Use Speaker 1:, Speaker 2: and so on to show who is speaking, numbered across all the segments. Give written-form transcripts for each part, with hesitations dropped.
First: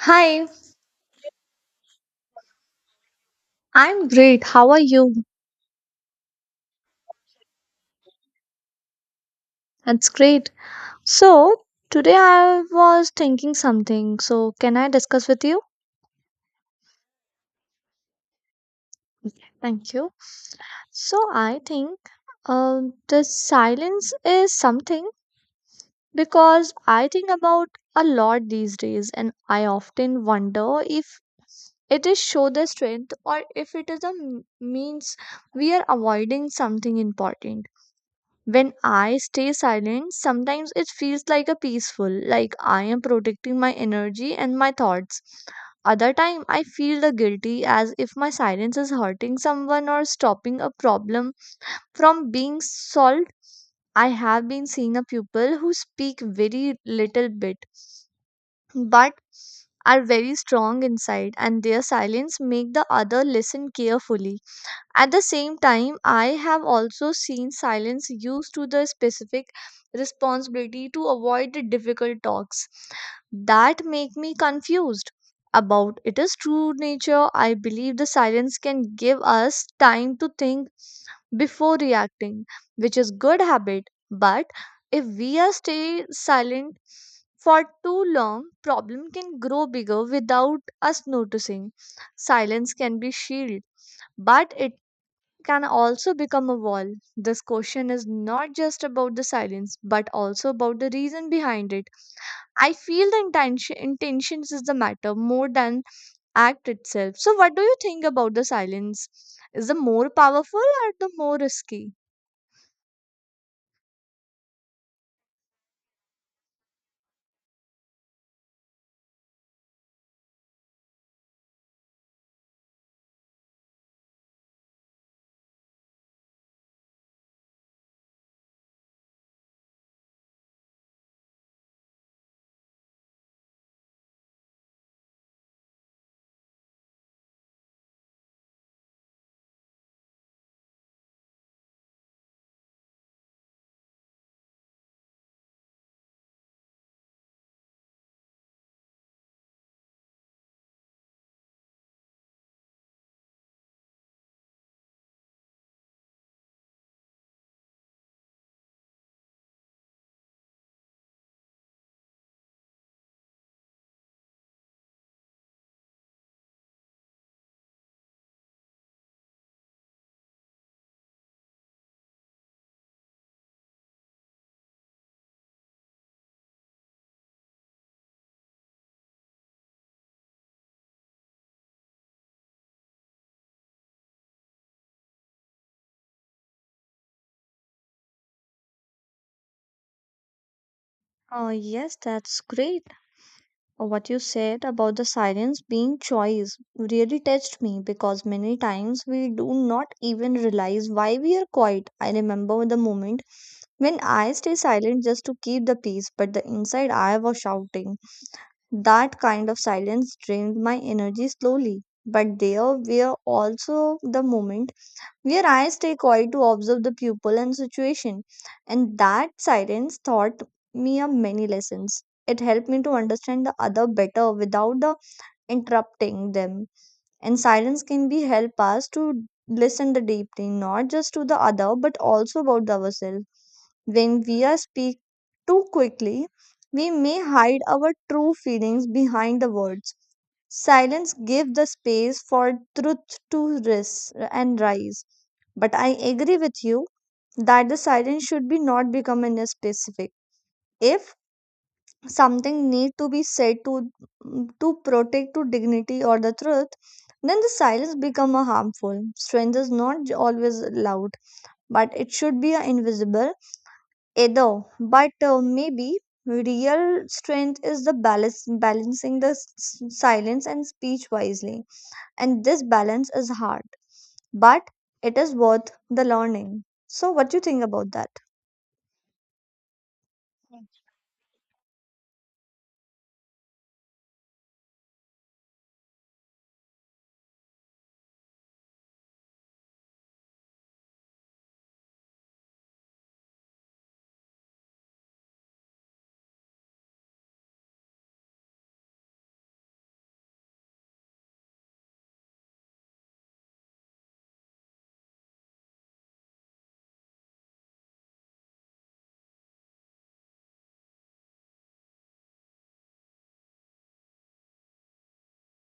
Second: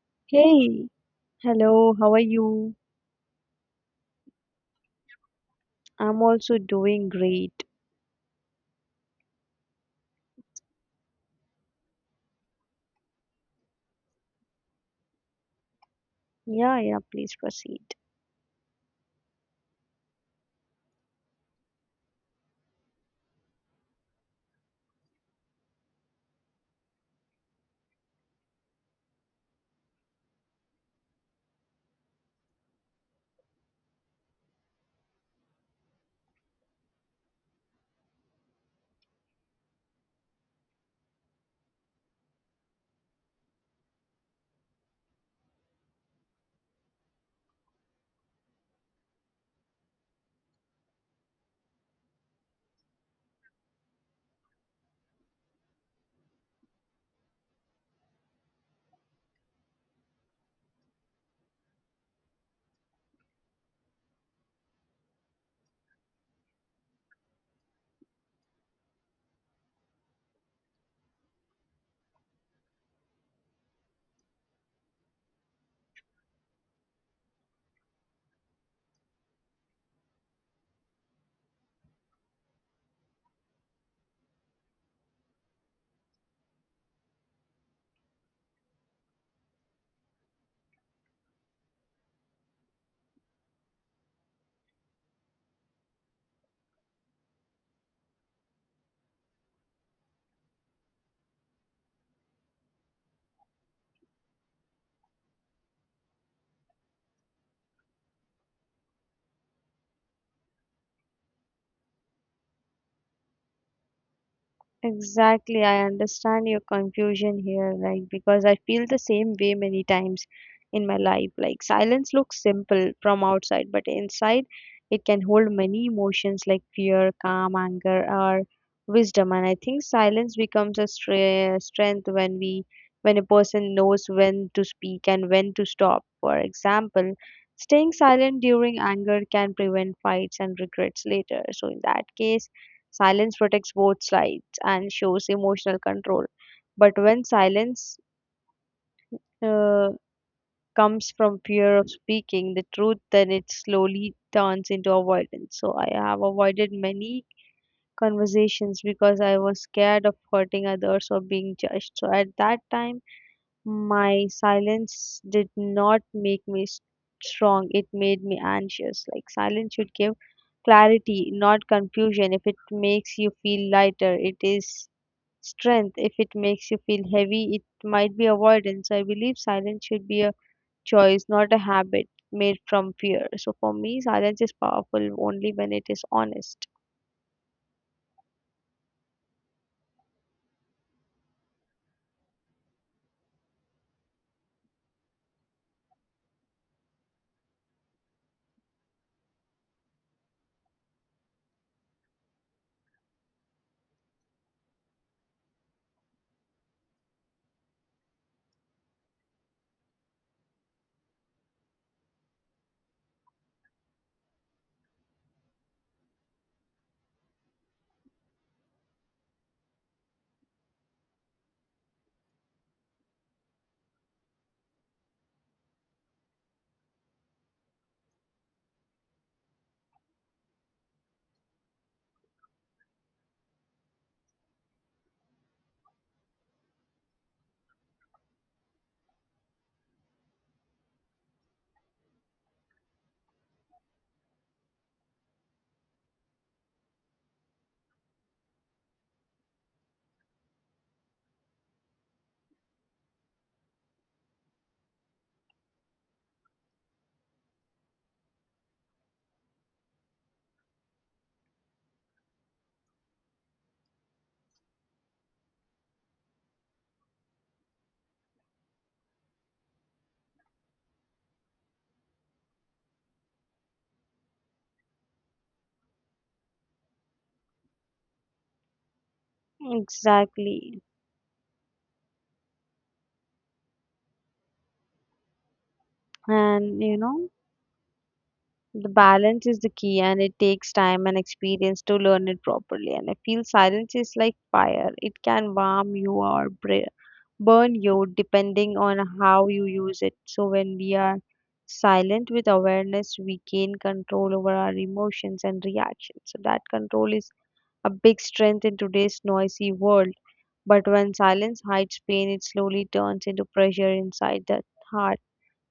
Speaker 1: Hi,
Speaker 2: Hey, hello, how are you?
Speaker 1: I'm great. How are you?
Speaker 2: I'm also doing great.
Speaker 1: That's great. So, today I was thinking something. So, can I discuss with you?
Speaker 2: Yeah, yeah, please proceed.
Speaker 1: Thank you. So, I think the silence is something because I think about a lot these days, and I often wonder if it is show the strength or if it is a means we are avoiding something important. When I stay silent, sometimes it feels like a peaceful, like I am protecting my energy and my thoughts. Other time, I feel the guilty as if my silence is hurting someone or stopping a problem from being solved. I have been seeing a people who speak very little bit, but are very strong inside, and their silence make the other listen carefully. At the same time, I have also seen silence used to the specific responsibility to avoid the difficult talks that make me confused about it is true nature. I believe the silence can give us time to think before reacting, which is good habit, but if we are stay silent for too long, problem can grow bigger without us noticing. Silence can be shield, but it can also become a wall. This question is not just about the silence, but also about the reason behind it. I feel the intentions is the matter more than act itself. So, what do you think about the silence? Is the more powerful or the more risky?
Speaker 2: Exactly, I understand your confusion here, like because I feel the same way many times in my life. Like silence looks simple from outside, but inside it can hold many emotions like fear, calm, anger, or wisdom. And I think silence becomes a strength when we when a person knows when to speak and when to stop. For example, staying silent during anger can prevent fights and regrets later. So in that case, silence protects both sides and shows emotional control. But when silence uh, comes from fear of speaking the truth, then it slowly turns into avoidance. So I have avoided many conversations because I was scared of hurting others or being judged. So at that time, my silence did not make me strong, it made me anxious. Like silence should give clarity, not confusion. If it makes you feel lighter, it is strength. If it makes you feel heavy, it might be avoidance. I believe silence should be a choice, not a habit made from fear. So for me, silence is powerful only when it is honest.
Speaker 1: Oh, yes, that's great. What you said about the silence being choice really touched me because many times we do not even realize why we are quiet. I remember the moment when I stay silent just to keep the peace, but the inside I was shouting. That kind of silence drained my energy slowly. But there were also the moment where I stay quiet to observe the pupil and situation, and that silence taught me a many lessons. It helped me to understand the other better without the interrupting them, and silence can be help us to listen the deeply, not just to the other but also about ourselves. When we are speak too quickly, we may hide our true feelings behind the words. Silence gives the space for truth to rise and rise. But I agree with you that the silence should be not become in a specific. If something need to be said to protect to dignity or the truth, then the silence become a harmful. Strength is not always loud, but it should be a invisible either. But maybe real strength is the balance, balancing the silence and speech wisely, and this balance is hard but it is worth the learning. So what do you think about that?
Speaker 2: Exactly. And you know, the balance is the key, and it takes time and experience to learn it properly. And I feel silence is like fire, it can warm you or burn you depending on how you use it. So, when we are silent with awareness, we gain control over our emotions and reactions. So, that control is a big strength in today's noisy world. But when silence hides pain, it slowly turns into pressure inside the heart.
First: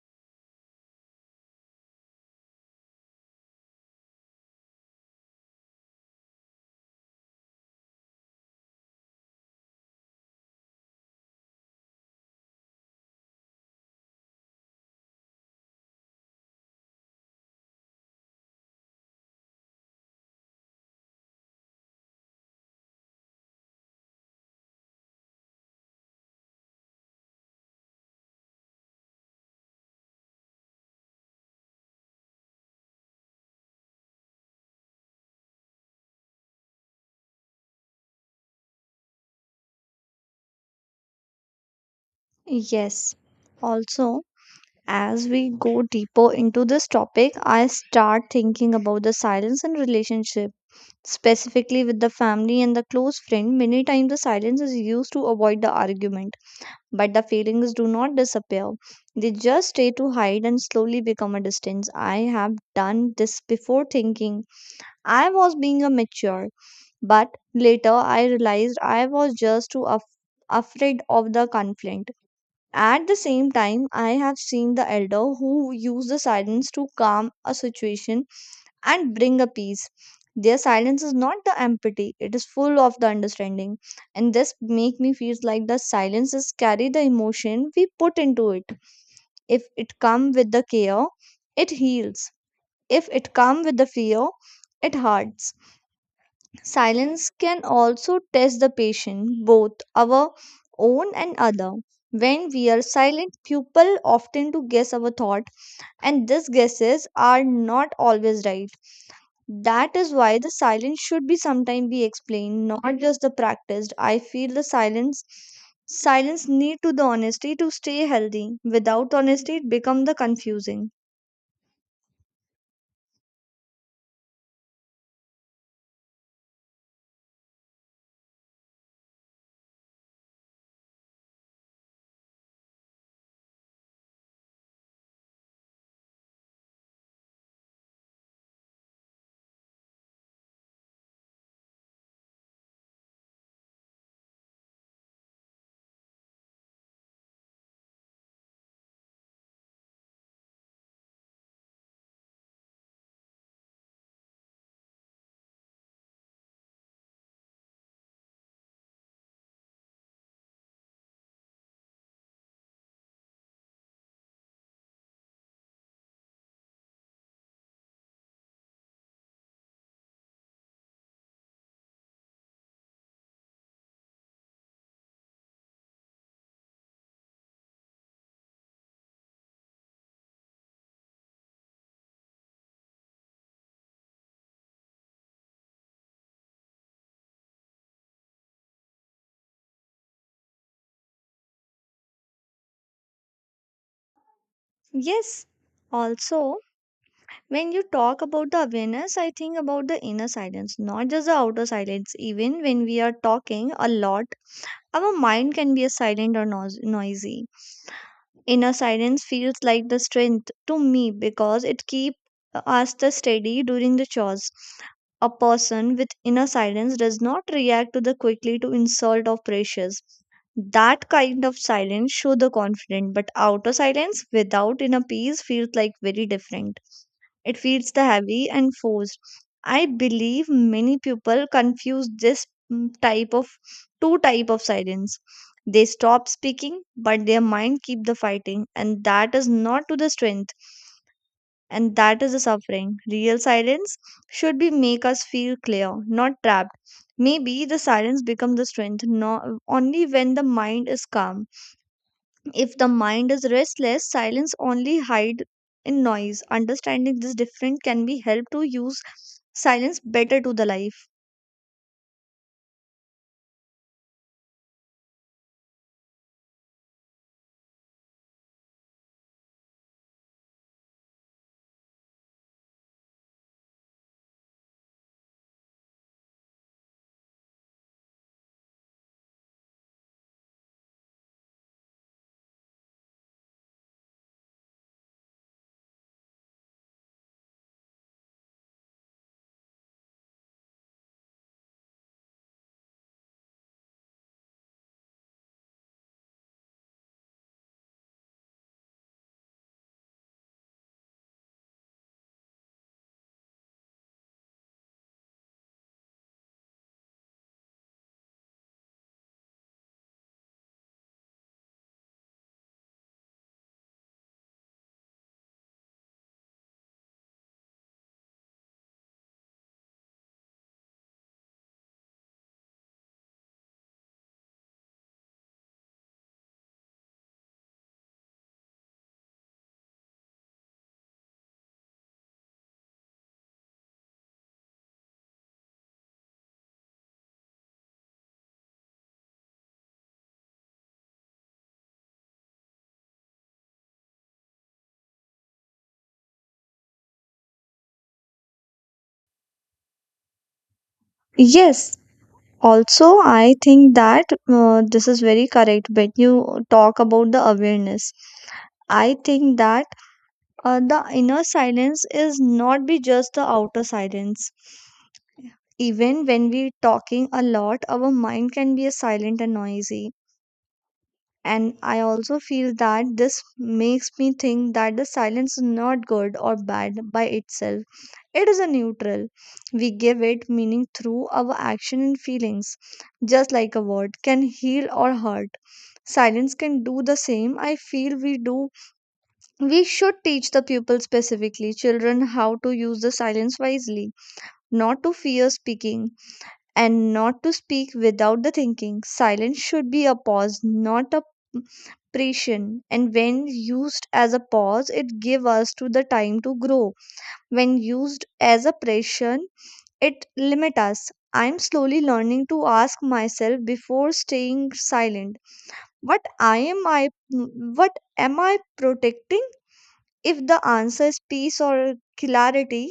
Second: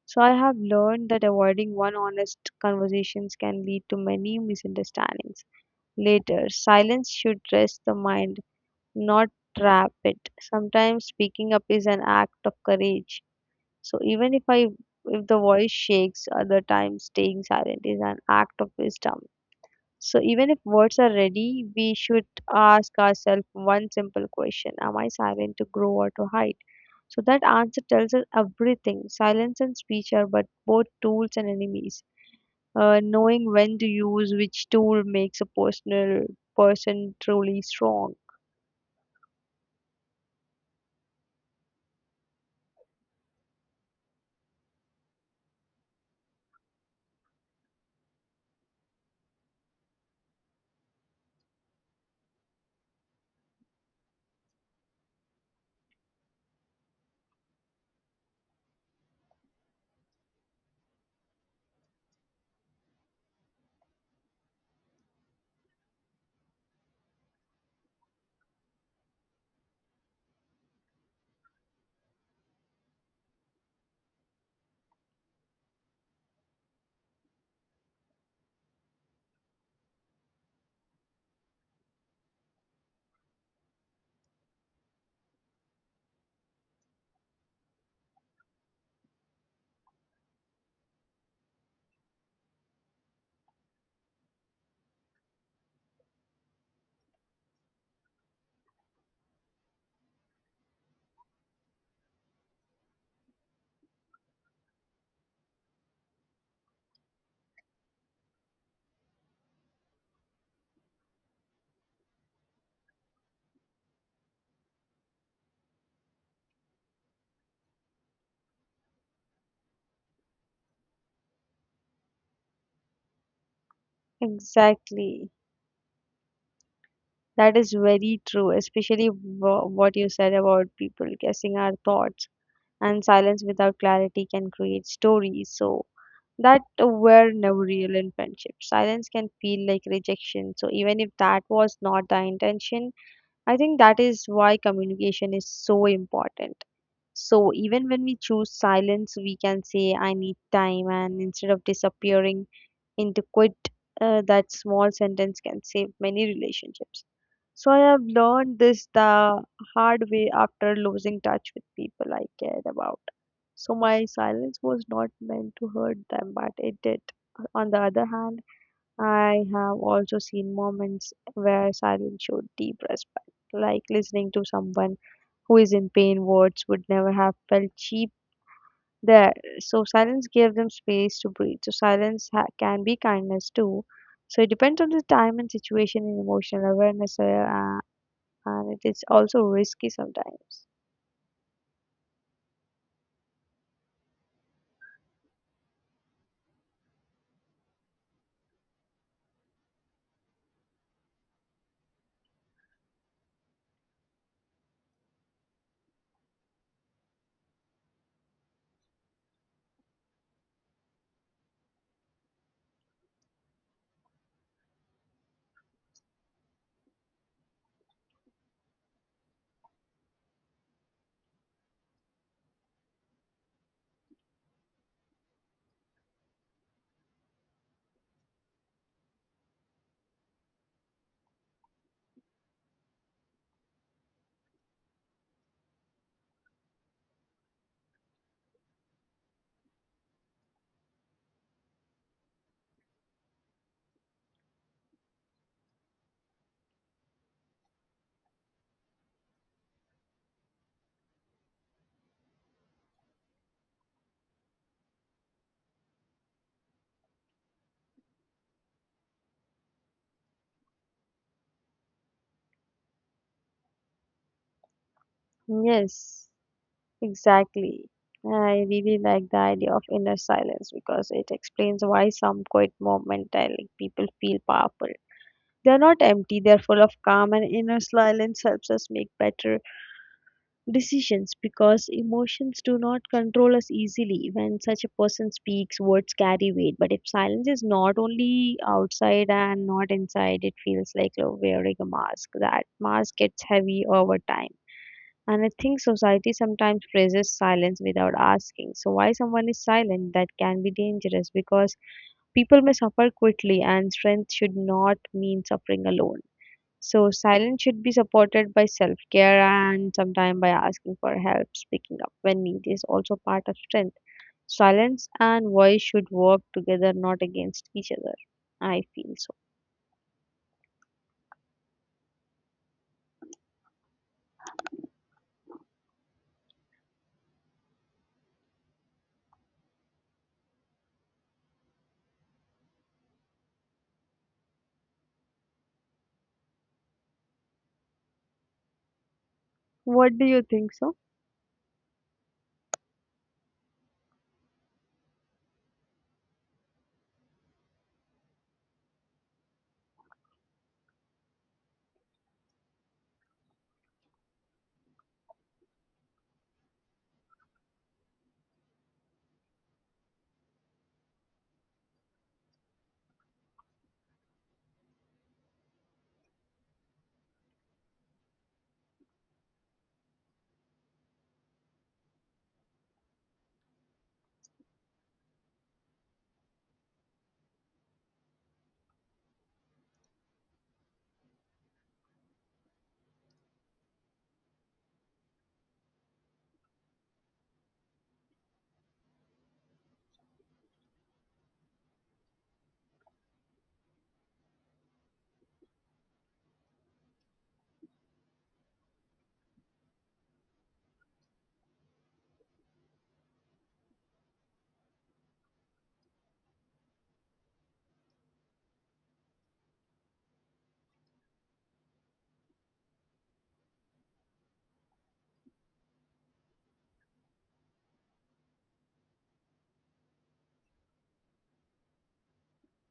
Speaker 2: So I have learned that avoiding one honest conversations can lead to many misunderstandings. Later, silence should rest the mind, not trap it. Sometimes speaking up is an act of courage. So even if I if the voice shakes, other times staying silent is an act of wisdom. So even if words are ready, we should ask ourselves one simple question: Am I silent to grow or to hide? So that answer tells us everything. Silence and speech are but both tools and enemies. Knowing when to use which tool makes a person truly strong.
Speaker 1: Yes. Also, as we go deeper into this topic, I start thinking about the silence in relationship, specifically with the family and the close friend. Many times the silence is used to avoid the argument, but the feelings do not disappear. They just stay to hide and slowly become a distance. I have done this before thinking I was being a mature, but later I realized I was just too afraid of the conflict. At the same time, I have seen the elder who use the silence to calm a situation and bring a peace. Their silence is not the empathy, it is full of the understanding. And this make me feel like the silences carry the emotion we put into it. If it come with the care, it heals. If it come with the fear, it hurts. Silence can also test the patient, both our own and other. When we are silent, people often to guess our thought, and these guesses are not always right. That is why the silence should be sometimes be explained, not just the practiced. I feel the silence need to the honesty to stay healthy. Without honesty, it become the confusing.
Speaker 2: Exactly. That is very true, especially what you said about people guessing our thoughts. And silence without clarity can create stories. So that were never real in friendship. Silence can feel like rejection. So even if that was not the intention, I think that is why communication is so important. So even when we choose silence, we can say I need time, and instead of disappearing inadequate, that small sentence can save many relationships. So I have learned this the hard way after losing touch with people I cared about. So my silence was not meant to hurt them, but it did. On the other hand, I have also seen moments where silence showed deep respect, like listening to someone who is in pain. Words would never have felt cheap there, so silence gives them space to breathe. So silence can be kindness too. So it depends on the time and situation and emotional awareness, and it is also risky sometimes.
Speaker 1: Yes, also when you talk about the awareness, I think about the inner silence, not just the outer silence. Even when we are talking a lot, our mind can be a silent or noisy. Inner silence feels like the strength to me because it keeps us the steady during the chores. A person with inner silence does not react to the quickly to insult or pressures. That kind of silence show the confident, but outer silence without inner peace feels like very different. It feels the heavy and forced. I believe many people confuse this type of two type of silence. They stop speaking, but their mind keep the fighting, and that is not to the strength, and that is the suffering. Real silence should be make us feel clear, not trapped. Maybe the silence becomes the strength, not only when the mind is calm. If the mind is restless, silence only hide in noise. Understanding this difference can be help to use silence better to the life.
Speaker 2: Yes, exactly. I really like the idea of inner silence because it explains why some quiet moment like people feel powerful. They're not empty, they're full of calm, and inner silence helps us make better decisions because emotions do not control us easily. When such a person speaks, words carry weight. But if silence is not only outside and not inside, it feels like you're wearing a mask. That mask gets heavy over time, and I think society sometimes praises silence without asking so why someone is silent. That can be dangerous because people may suffer quickly, and strength should not mean suffering alone. So silence should be supported by self-care and sometimes by asking for help. Speaking up when needed is also part of strength. Silence and voice should work together, not against each other. I feel so. What do you think so?
Speaker 1: Yes. Also, I think that this is very correct when you talk about the awareness. I think that the inner silence is not be just the outer silence. Even when we talking a lot, our mind can be a silent and noisy. And I also feel that this makes me think that the silence is not good or bad by itself. It is a neutral. We give it meaning through our action and feelings, just like a word can heal or hurt. Silence can do the same. I feel we do. We should teach the pupil specifically, children, how to use the silence wisely, not to fear speaking, and not to speak without the thinking. Silence should be a pause, not a expression, and when used as a pause, it gives us to the time to grow. When used as a pressure, it limits us. I'm slowly learning to ask myself before staying silent, what i am i what am I protecting? If the answer is peace or clarity,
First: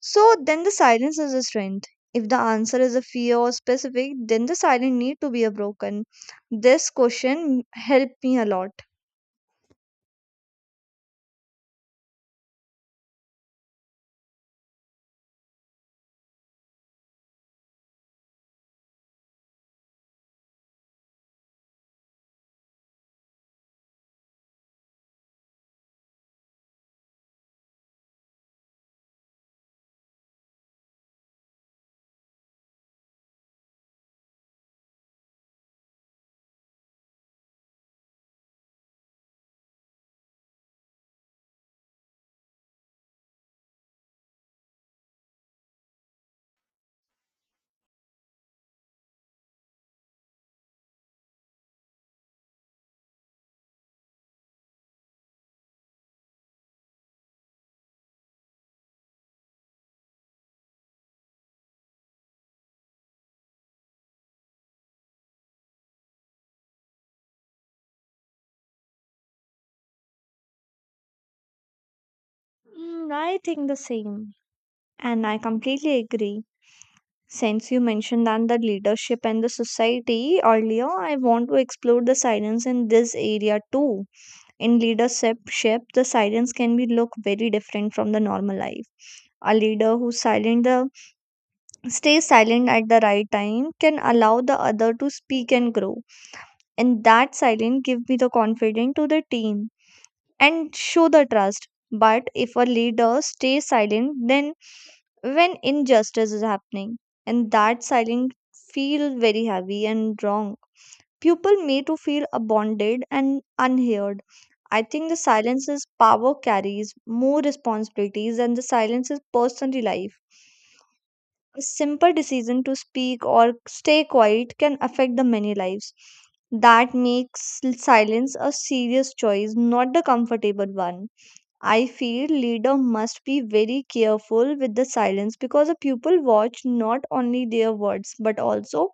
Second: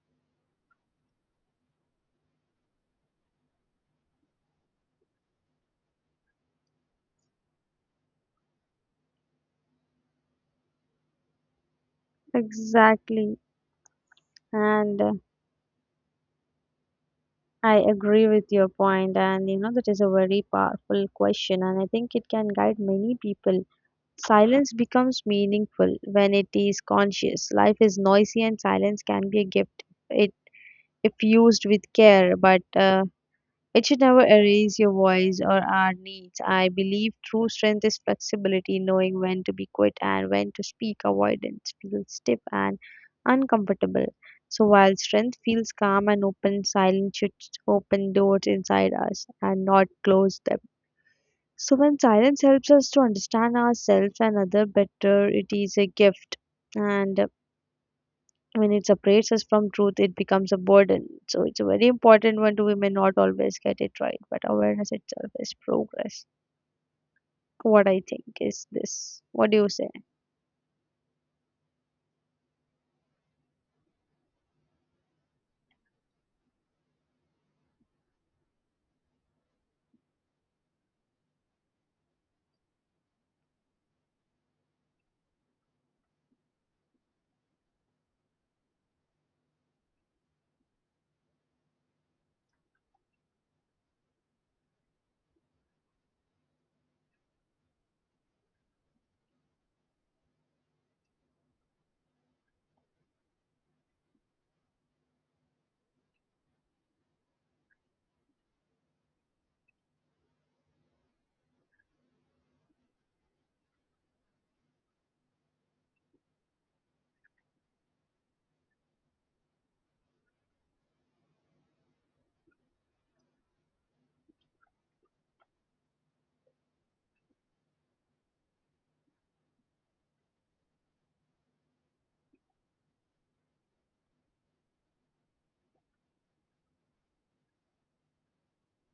Speaker 1: so then the silence is a strength. If the answer is a fear or specific, then the silence need to be a broken. This question helped me a lot.
Speaker 2: Exactly. And I agree with your point. And you know that is a very powerful question, and I think it can guide many people. Silence becomes meaningful when it is conscious. Life is noisy and silence can be a gift. It if used with care, but it should never erase your voice or our needs. I believe true strength is flexibility, knowing when to be quiet and when to speak. Avoidance feels stiff and uncomfortable. So while strength feels calm and open, silence should open doors inside us and not close them. So when silence helps us to understand ourselves and other better, it is a gift. And when it separates us from truth, it becomes a burden. So it's a very important one to we may not always get it right, but awareness itself is progress. What I think is this. What do you say?
Speaker 1: I think the same. And I completely agree. Since you mentioned that the leadership and the society earlier, I want to explore the silence in this area too. In leadership, the silence can be look very different from the normal life. A leader who silent the stays silent at the right time can allow the other to speak and grow. And that silence give me the confidence to the team, and show the trust. But if a leader stays silent, then when injustice is happening, and that silence feel very heavy and wrong, people may to feel abandoned and unheard. I think the silence's power carries more responsibilities than the silence's personal life. A simple decision to speak or stay quiet can affect the many lives. That makes silence a serious choice, not the comfortable one. I feel leader must be very careful with the silence because the pupil watch not only their words but also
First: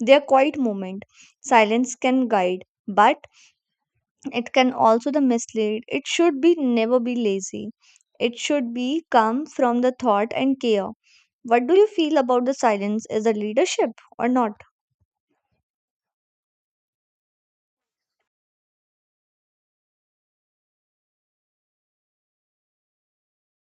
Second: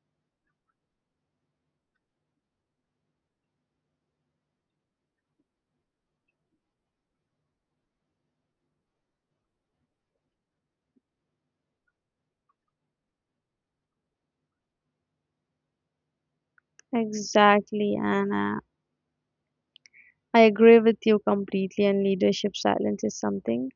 Speaker 1: their quiet moment. Silence can guide, but it can also the mislead. It should be never be lazy. It should be come from the thought and care. What do you feel about the silence as a leadership or not?
Speaker 2: Exactly, Anna. I agree with you completely, and leadership silence is something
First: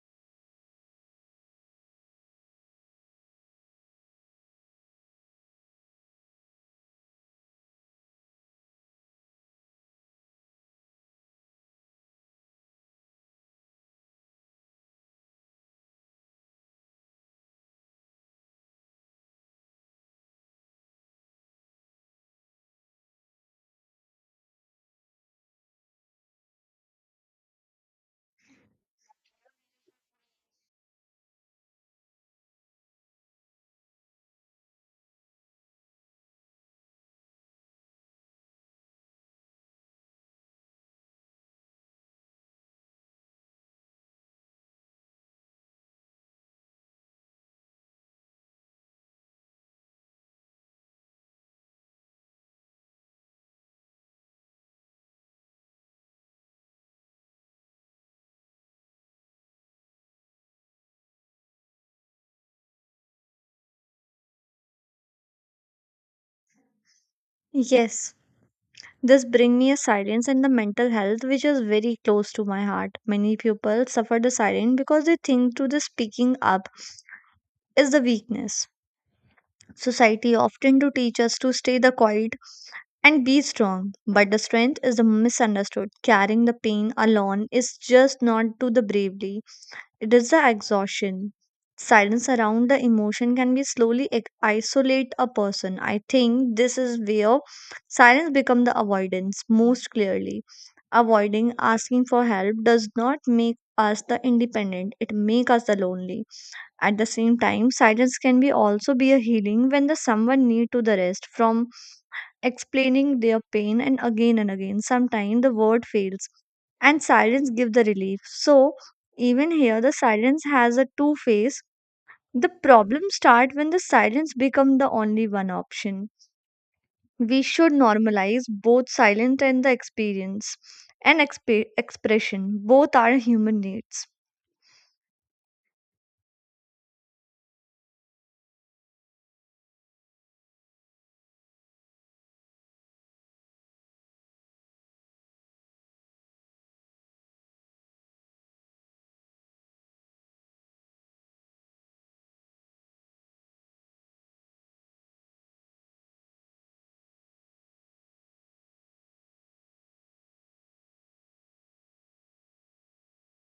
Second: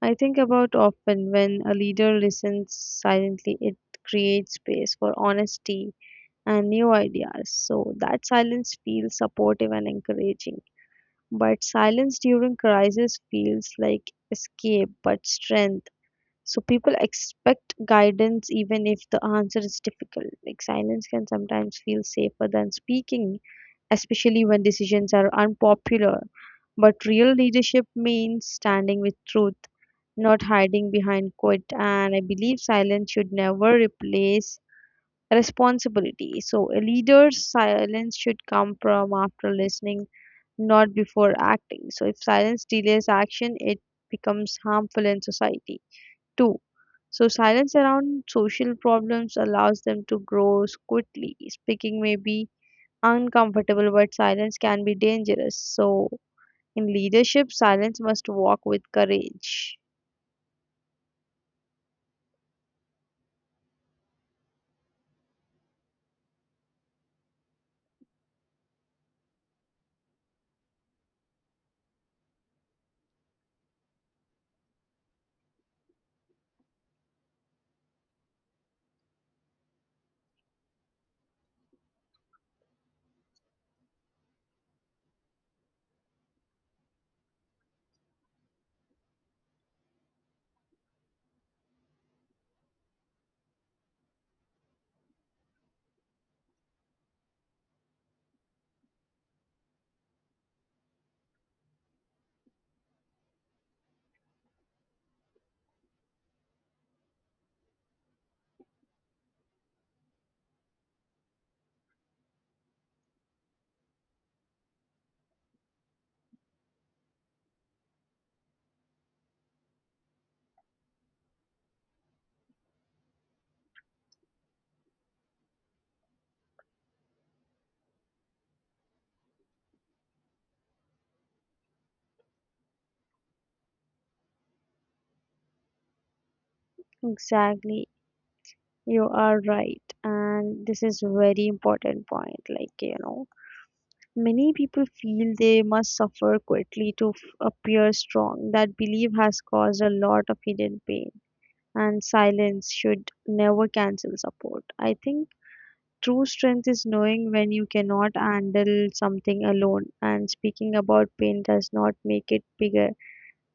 Speaker 2: I think about often. When a leader listens silently, it creates space for honesty and new ideas. So that silence feels supportive and encouraging. But silence during crisis feels like escape but strength. So people expect guidance even if the answer is difficult. Like silence can sometimes feel safer than speaking, especially when decisions are unpopular. But real leadership means standing with truth, not hiding behind quote. And I believe silence should never replace responsibility. So a leader's silence should come from after listening, not before acting. So, if silence delays action, it becomes harmful in society. Two, so silence around social problems allows them to grow quickly. Speaking may be uncomfortable, but silence can be dangerous. So, in leadership, silence must walk with courage.
Speaker 1: Yes, this brings me a silence and the mental health, which is very close to my heart. Many people suffer the silence because they think to the speaking up is the weakness. Society often to teach us to stay the quiet and be strong, but the strength is the misunderstood. Carrying the pain alone is just not to the bravely. It is the exhaustion. Silence around the emotion can be slowly isolate a person. I think this is where silence becomes the avoidance most clearly. Avoiding asking for help does not make us the independent, it makes us the lonely. At the same time, silence can be also be a healing when the someone need to the rest from explaining their pain and again and again. Sometimes the word fails and silence gives the relief. So even here the silence has a two face. The problem start when the silence become the only one option. We should normalize both silence and the experience and expression. Both are human needs.
Speaker 2: Exactly, you are right, and this is very important point. Like you know, many people feel they must suffer quietly to appear strong. That belief has caused a lot of hidden pain, and silence should never cancel support. I think true strength is knowing when you cannot handle something alone, and speaking about pain does not make it bigger,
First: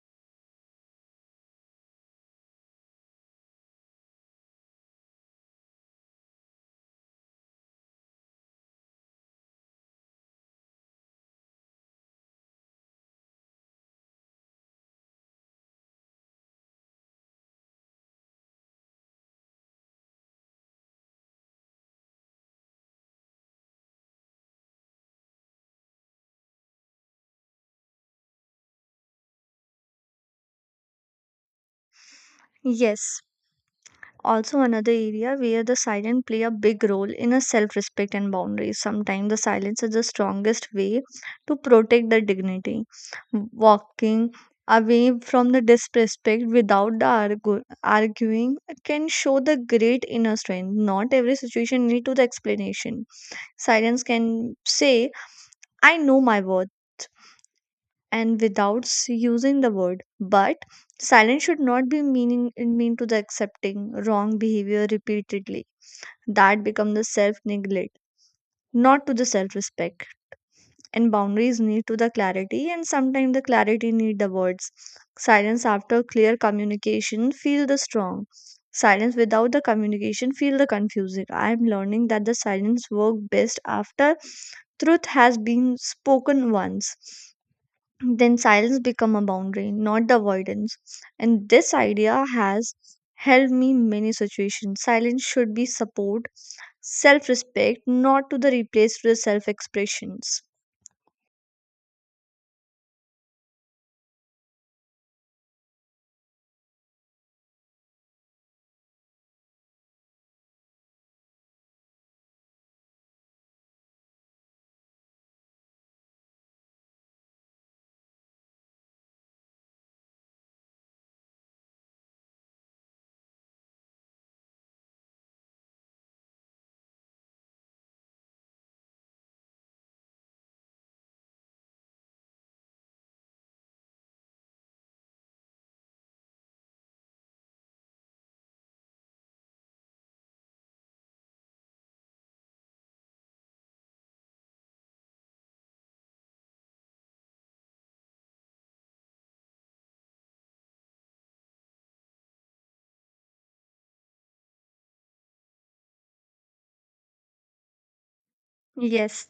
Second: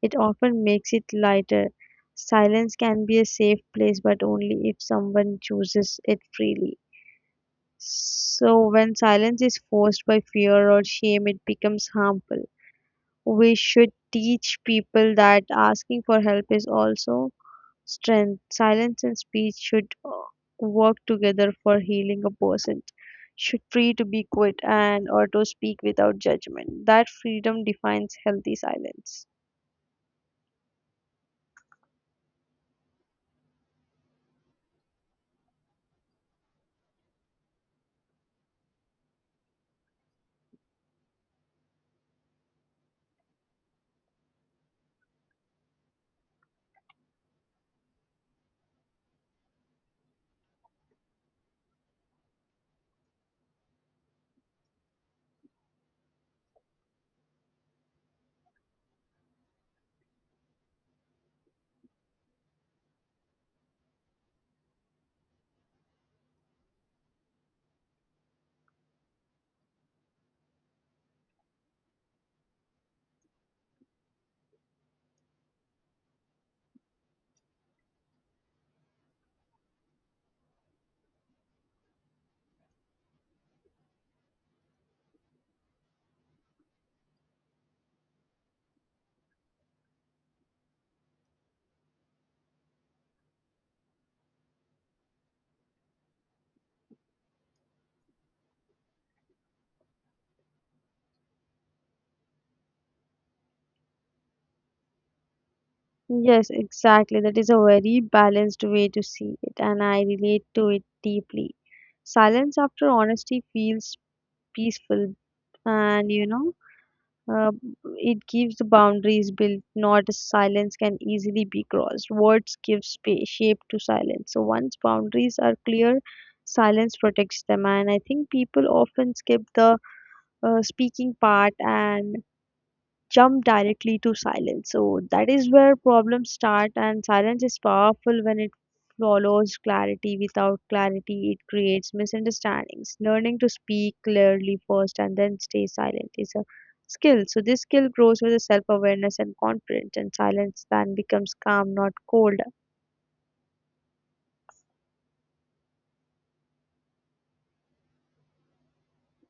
Speaker 2: it often makes it lighter. Silence can be a safe place, but only if someone chooses it freely. So, when silence is forced by fear or shame, it becomes harmful. We should teach people that asking for help is also strength. Silence and speech should work together for healing a person. Should free to be quiet and or to speak without judgment. That freedom defines healthy silence.
Speaker 1: Yes. Also, another area where the silent play a big role in a self-respect and boundaries. Sometimes the silence is the strongest way to protect the dignity, walking away from the disrespect without arguing can show the great inner strength. Not every situation need to the explanation. Silence can say, "I know my worth," and without using the word. But silence should not be mean to the accepting wrong behavior repeatedly. That become the self neglect, not to the self respect. And boundaries need to the clarity, and sometimes the clarity need the words. Silence after clear communication feel the strong. Silence without the communication feel the confusing. I am learning that the silence work best after truth has been spoken once. Then silence become a boundary, not the avoidance. And this idea has helped me in many situations. Silence should be support self respect, not to the replace for the self expressions.
Speaker 2: Yes, exactly. That is a very balanced way to see it, and I relate to it deeply. Silence after honesty feels peaceful, and you know. Uh, it gives the boundaries built, not silence can easily be crossed. Words give space, shape to silence. So once boundaries are clear, silence protects them. And I think people often skip the speaking part and jump directly to silence. So that is where problems start, and silence is powerful when it follows clarity. Without clarity, it creates misunderstandings. Learning to speak clearly first and then stay silent is a skill. So this skill grows with self awareness and confidence, and silence then becomes calm, not cold.
Speaker 1: Yes.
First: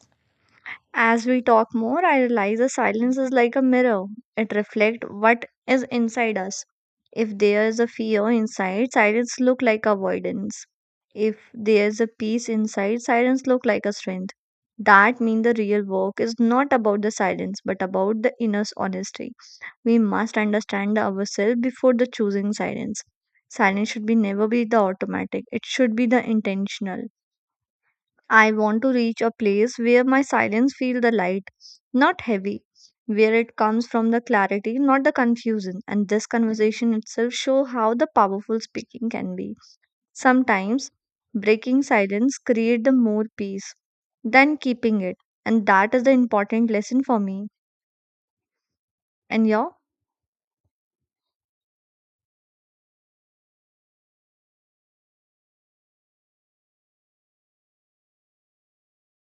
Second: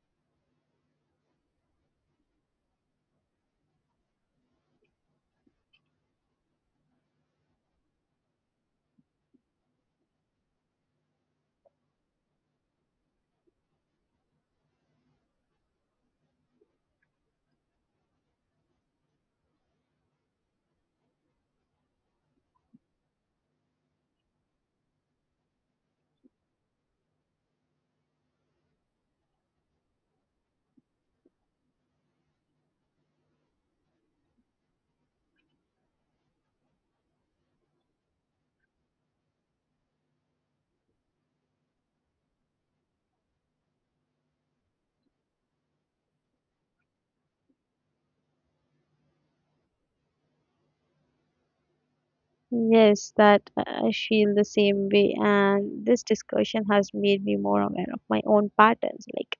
Speaker 1: As we talk more, I realize the silence is like a mirror. It reflects what is inside us. If there is a fear inside, silence look like avoidance. If there is a peace inside, silence look like a strength. That means the real work is not about the silence, but about the inner honesty. We must understand ourselves before the choosing silence. Silence should be never be the automatic. It should be the intentional. I want to reach a place where my silence feel the light, not heavy, where it comes from the clarity, not the confusion. And this conversation itself show how the powerful speaking can be. Sometimes breaking silence create the more peace than keeping it. And that is the important lesson for me. And your?
Speaker 2: Yes, that I feel the same way, and this discussion has made me more aware of my own patterns. Like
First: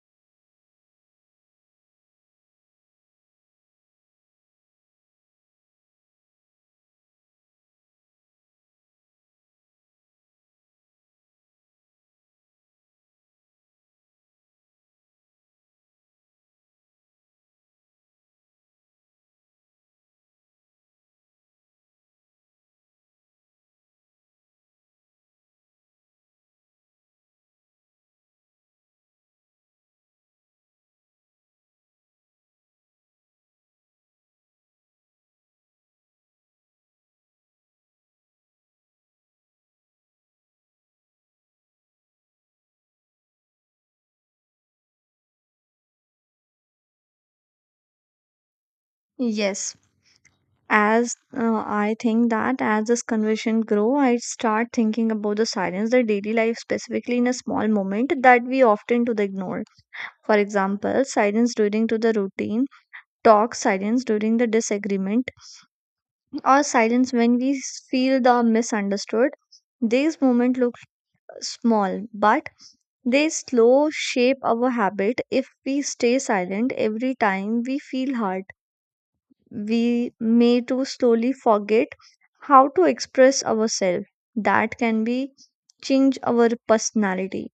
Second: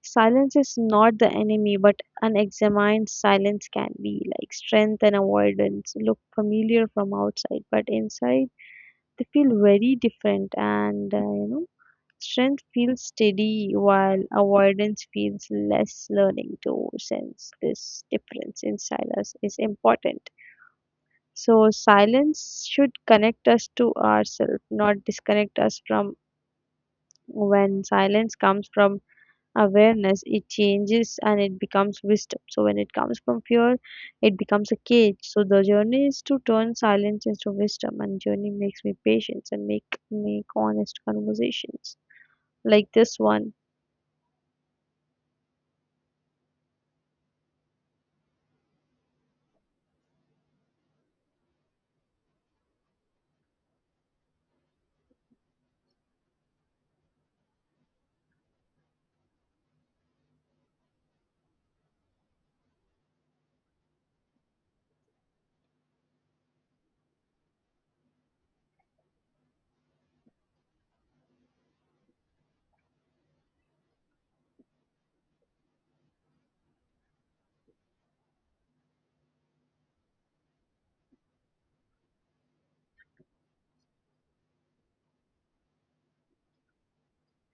Speaker 2: silence is not the enemy, but unexamined silence can be. Like strength and avoidance look familiar from outside, but inside they feel very different. And you know, strength feels steady while avoidance feels less. Learning to sense this difference inside us is important. So, silence should connect us to ourselves, not disconnect us from when silence comes from awareness, it changes and it becomes wisdom. So when it comes from fear, it becomes a cage. So the journey is to turn silence into wisdom, and journey makes me patience and make honest conversations like this one.
Speaker 1: Yes. As I think that as this conversation grow, I start thinking about the silence, the daily life specifically in a small moment that we often to the ignore. For example, silence during to the routine talk, silence during the disagreement, or silence when we feel the misunderstood. These moments look small, but they slow shape our habit. If we stay silent every time we feel hurt, we may too slowly forget how to express ourselves. That can be change our personality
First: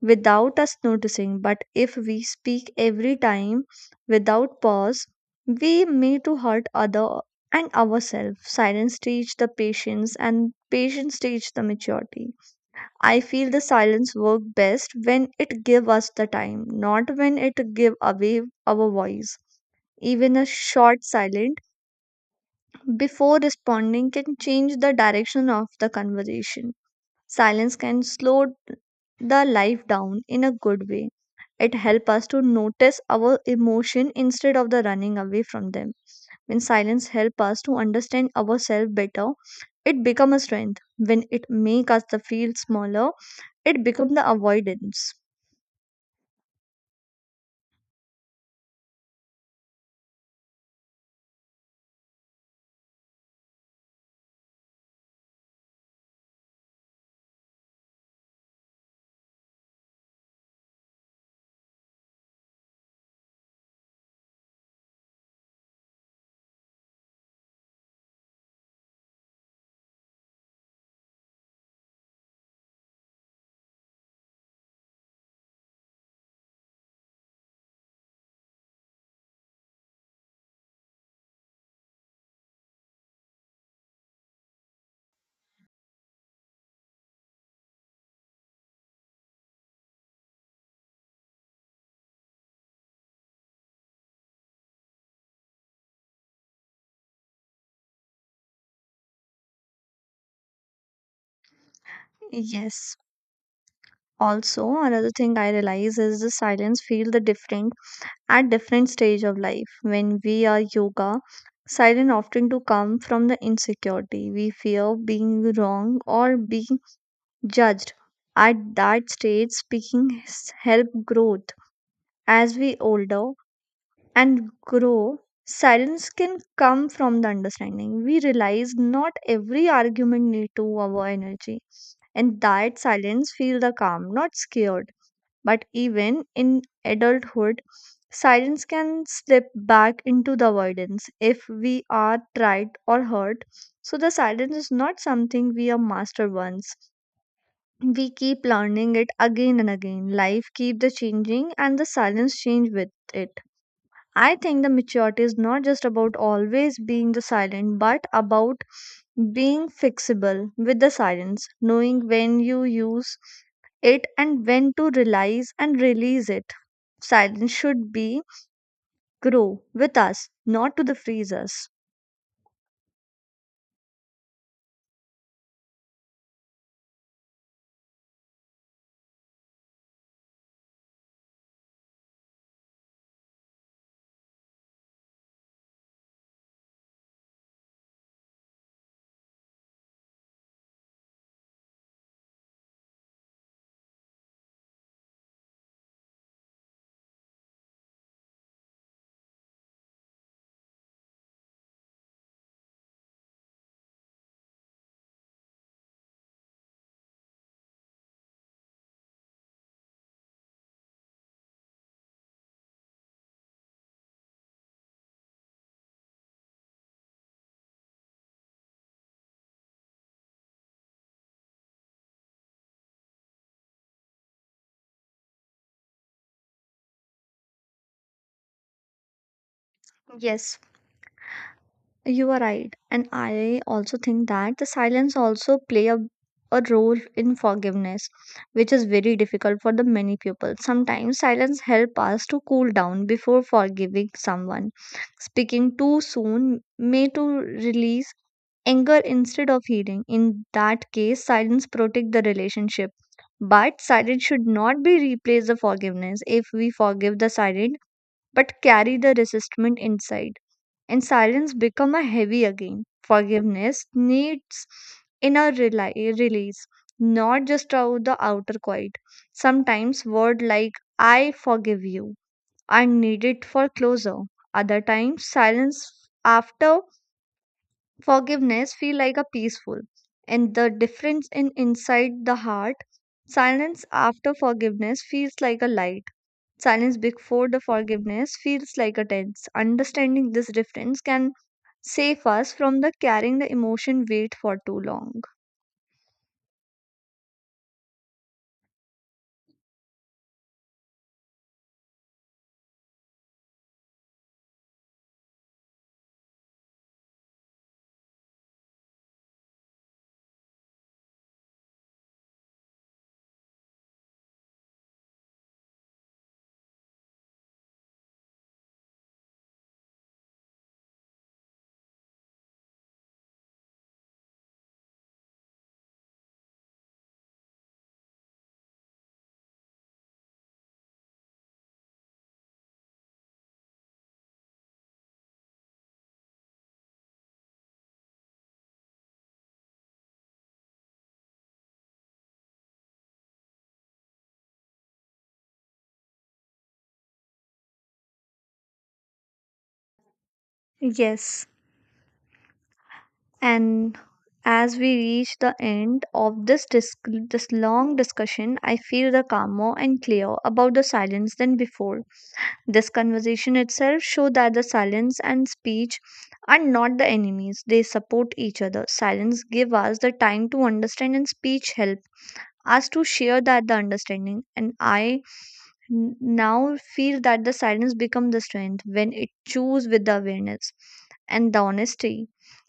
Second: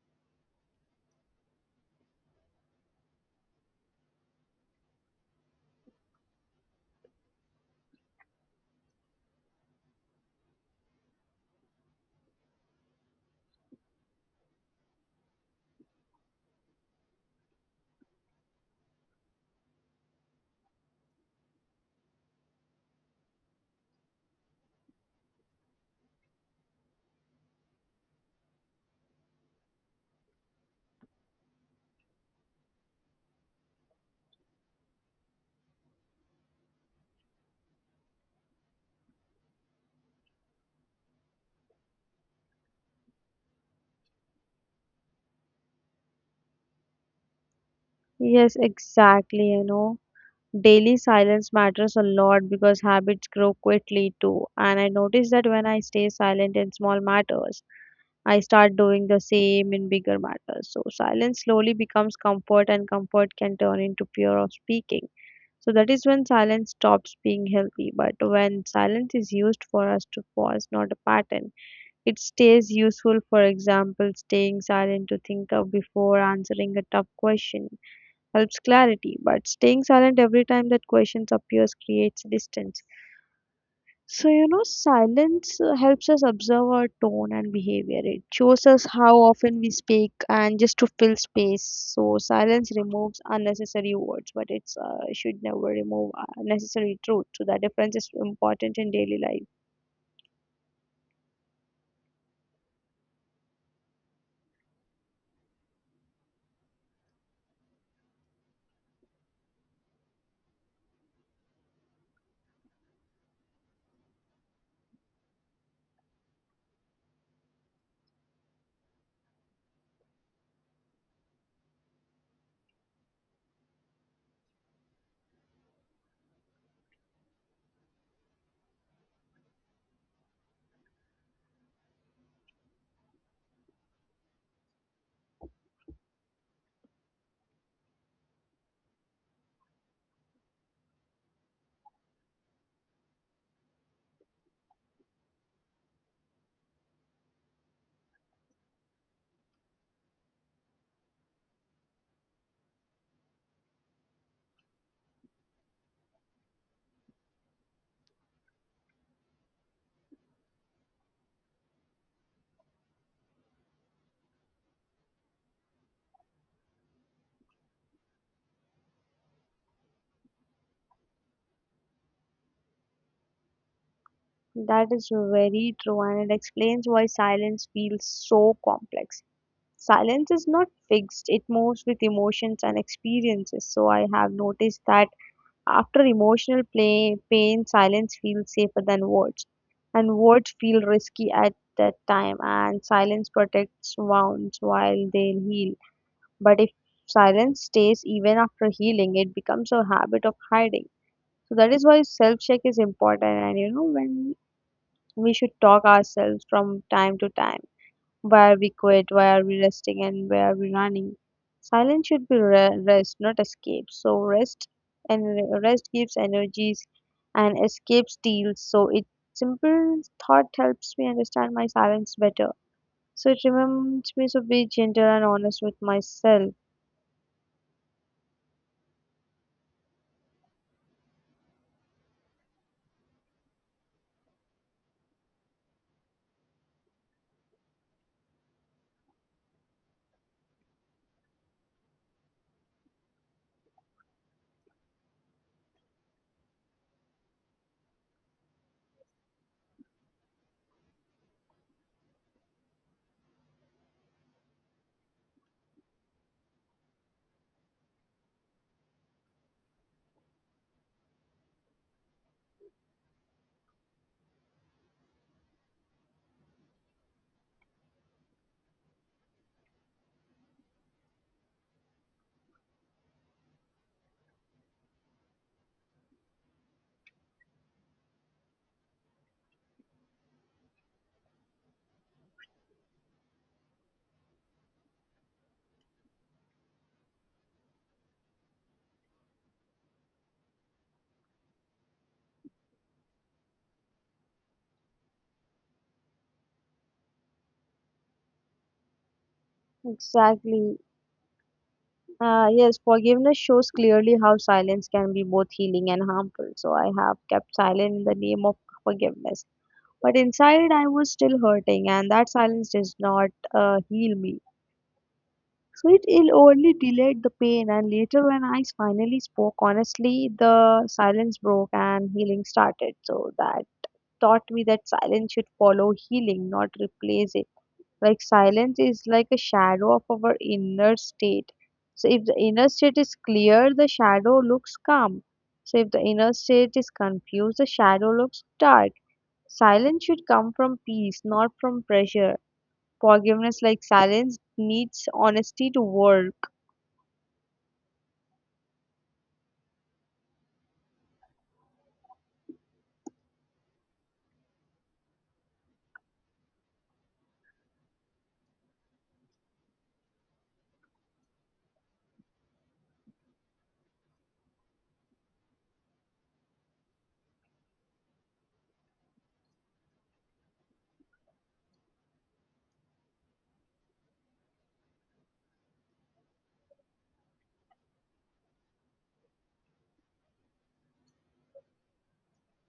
Speaker 1: without us noticing. But if we speak every time without pause, we may to hurt other and ourselves. Silence teach the patience and patience teach the maturity. I feel the silence work best when it give us the time, not when it give away our voice. Even a short silent before responding can change the direction of the conversation. Silence can slow the life down in a good way. It helps us to notice our emotion instead of the running away from them. When silence helps us to understand ourselves better, it becomes a strength. When it makes us the feel smaller, it becomes the avoidance.
Speaker 2: Yes, exactly. You know, daily silence matters a lot because habits grow quickly too. And I notice that when I stay silent in small matters, I start doing the same in bigger matters. So silence slowly becomes comfort, and comfort can turn into fear of speaking. So that is when silence stops being healthy. But when silence is used for us to pause, not a pattern, it stays useful. For example, staying silent to think of before answering a tough question helps clarity. But staying silent every time that questions appears creates distance. So, you know, silence helps us observe our tone and behavior. It shows us how often we speak and just to fill space. So, silence removes unnecessary words, but it should never remove unnecessary truth. So, that difference is important in daily life.
Speaker 1: Yes. Also, another thing I realize is the silence feel the different at different stage of life. When we are yoga, silence often to come from the insecurity. We fear being wrong or being judged. At that stage, speaking help growth. As we older and grow, silence can come from the understanding. We realize not every argument need to our energy, and that silence feel the calm, not scared. But even in adulthood, silence can slip back into the avoidance if we are tried or hurt. So the silence is not something we are master once. We keep learning it again and again. Life keep the changing and the silence change with it. I think the maturity is not just about always being the silent, but about being fixable with the silence, knowing when you use it and when to realize and release it. Silence should be grow with us, not to the freeze us.
Speaker 2: That is very true, and it explains why silence feels so complex. Silence is not fixed, it moves with emotions and experiences. So, I have noticed that after emotional play, pain, silence feels safer than words. And words feel risky at that time, and silence protects wounds while they heal. But if silence stays even after healing, it becomes a habit of hiding. So that is why self check is important, and you know, when we should talk ourselves from time to time why are we quiet? Why are we resting? And why are we running? Silence should be rest, not escape. So rest and rest gives energies, and escape steals. So it simple thought helps me understand my silence better. So it reminds me to be gentle and honest with myself.
Speaker 1: Yes, you are right. And I also think that the silence also play a role in forgiveness, which is very difficult for the many people. Sometimes silence help us to cool down before forgiving someone. Speaking too soon may to release anger instead of healing. In that case, silence protect the relationship. But silence should not be replaced the forgiveness. If we forgive the silent but carry the resentment inside, and silence become a heavy again. Forgiveness needs inner release, not just out the outer quiet. Sometimes word like "I forgive you" are needed for closure. Other times, silence after forgiveness feel like a peaceful, and the difference in inside the heart. Silence after forgiveness feels like a light. Silence before the forgiveness feels like a tense. Understanding this difference can save us from the carrying the emotion weight for too long.
Speaker 2: Exactly. Yes, forgiveness shows clearly how silence can be both healing and harmful. So I have kept silent in the name of forgiveness. But inside, I was still hurting, and that silence did not heal me. So it only delayed the pain, and later, when I finally spoke honestly, the silence broke and healing started. So that taught me that silence should follow healing, not replace it. Like silence is like a shadow of our inner state. So if the inner state is clear, the shadow looks calm. So if the inner state is confused, the shadow looks dark. Silence should come from peace, not from pressure. Forgiveness, like silence, needs honesty to work.
Speaker 1: Yes. And as we reach the end of this long discussion, I feel the calmer and clear about the silence than before. This conversation itself show that the silence and speech are not the enemies. They support each other. Silence give us the time to understand and speech help us to share that the understanding. And I now feel that the silence become the strength when it choose with the awareness and the honesty.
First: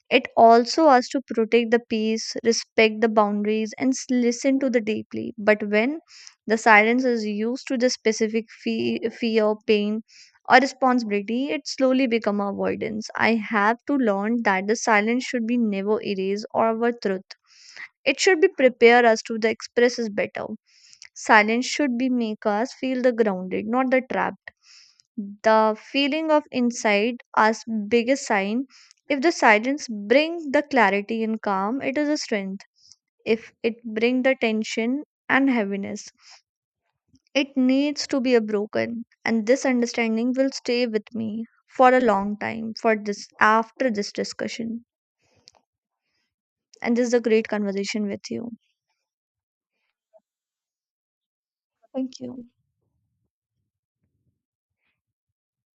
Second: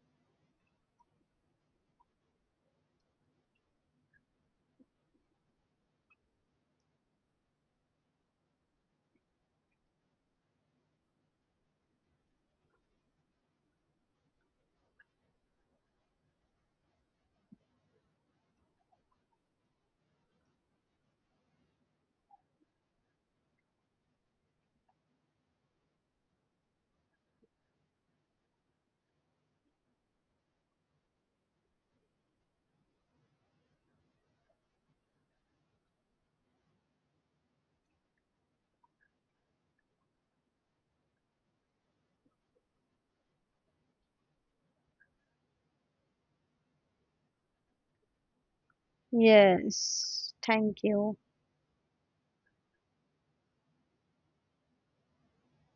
Speaker 1: It also asks to protect the peace, respect the boundaries, and listen to the deeply. But when the silence is used to the specific fear, pain, or responsibility, it slowly become avoidance. I have to learn that the silence should be never erased or our truth. It should be prepare us to the express is better. Silence should be make us feel the grounded, not the trapped. The feeling of inside as biggest sign. If the silence bring the clarity and calm, it is a strength. If it bring the tension and heaviness, it needs to be a broken. And this understanding will stay with me for a long time for this after this discussion. And this is a great conversation with you.
Speaker 2: Yes, thank you.
Speaker 1: Thank you.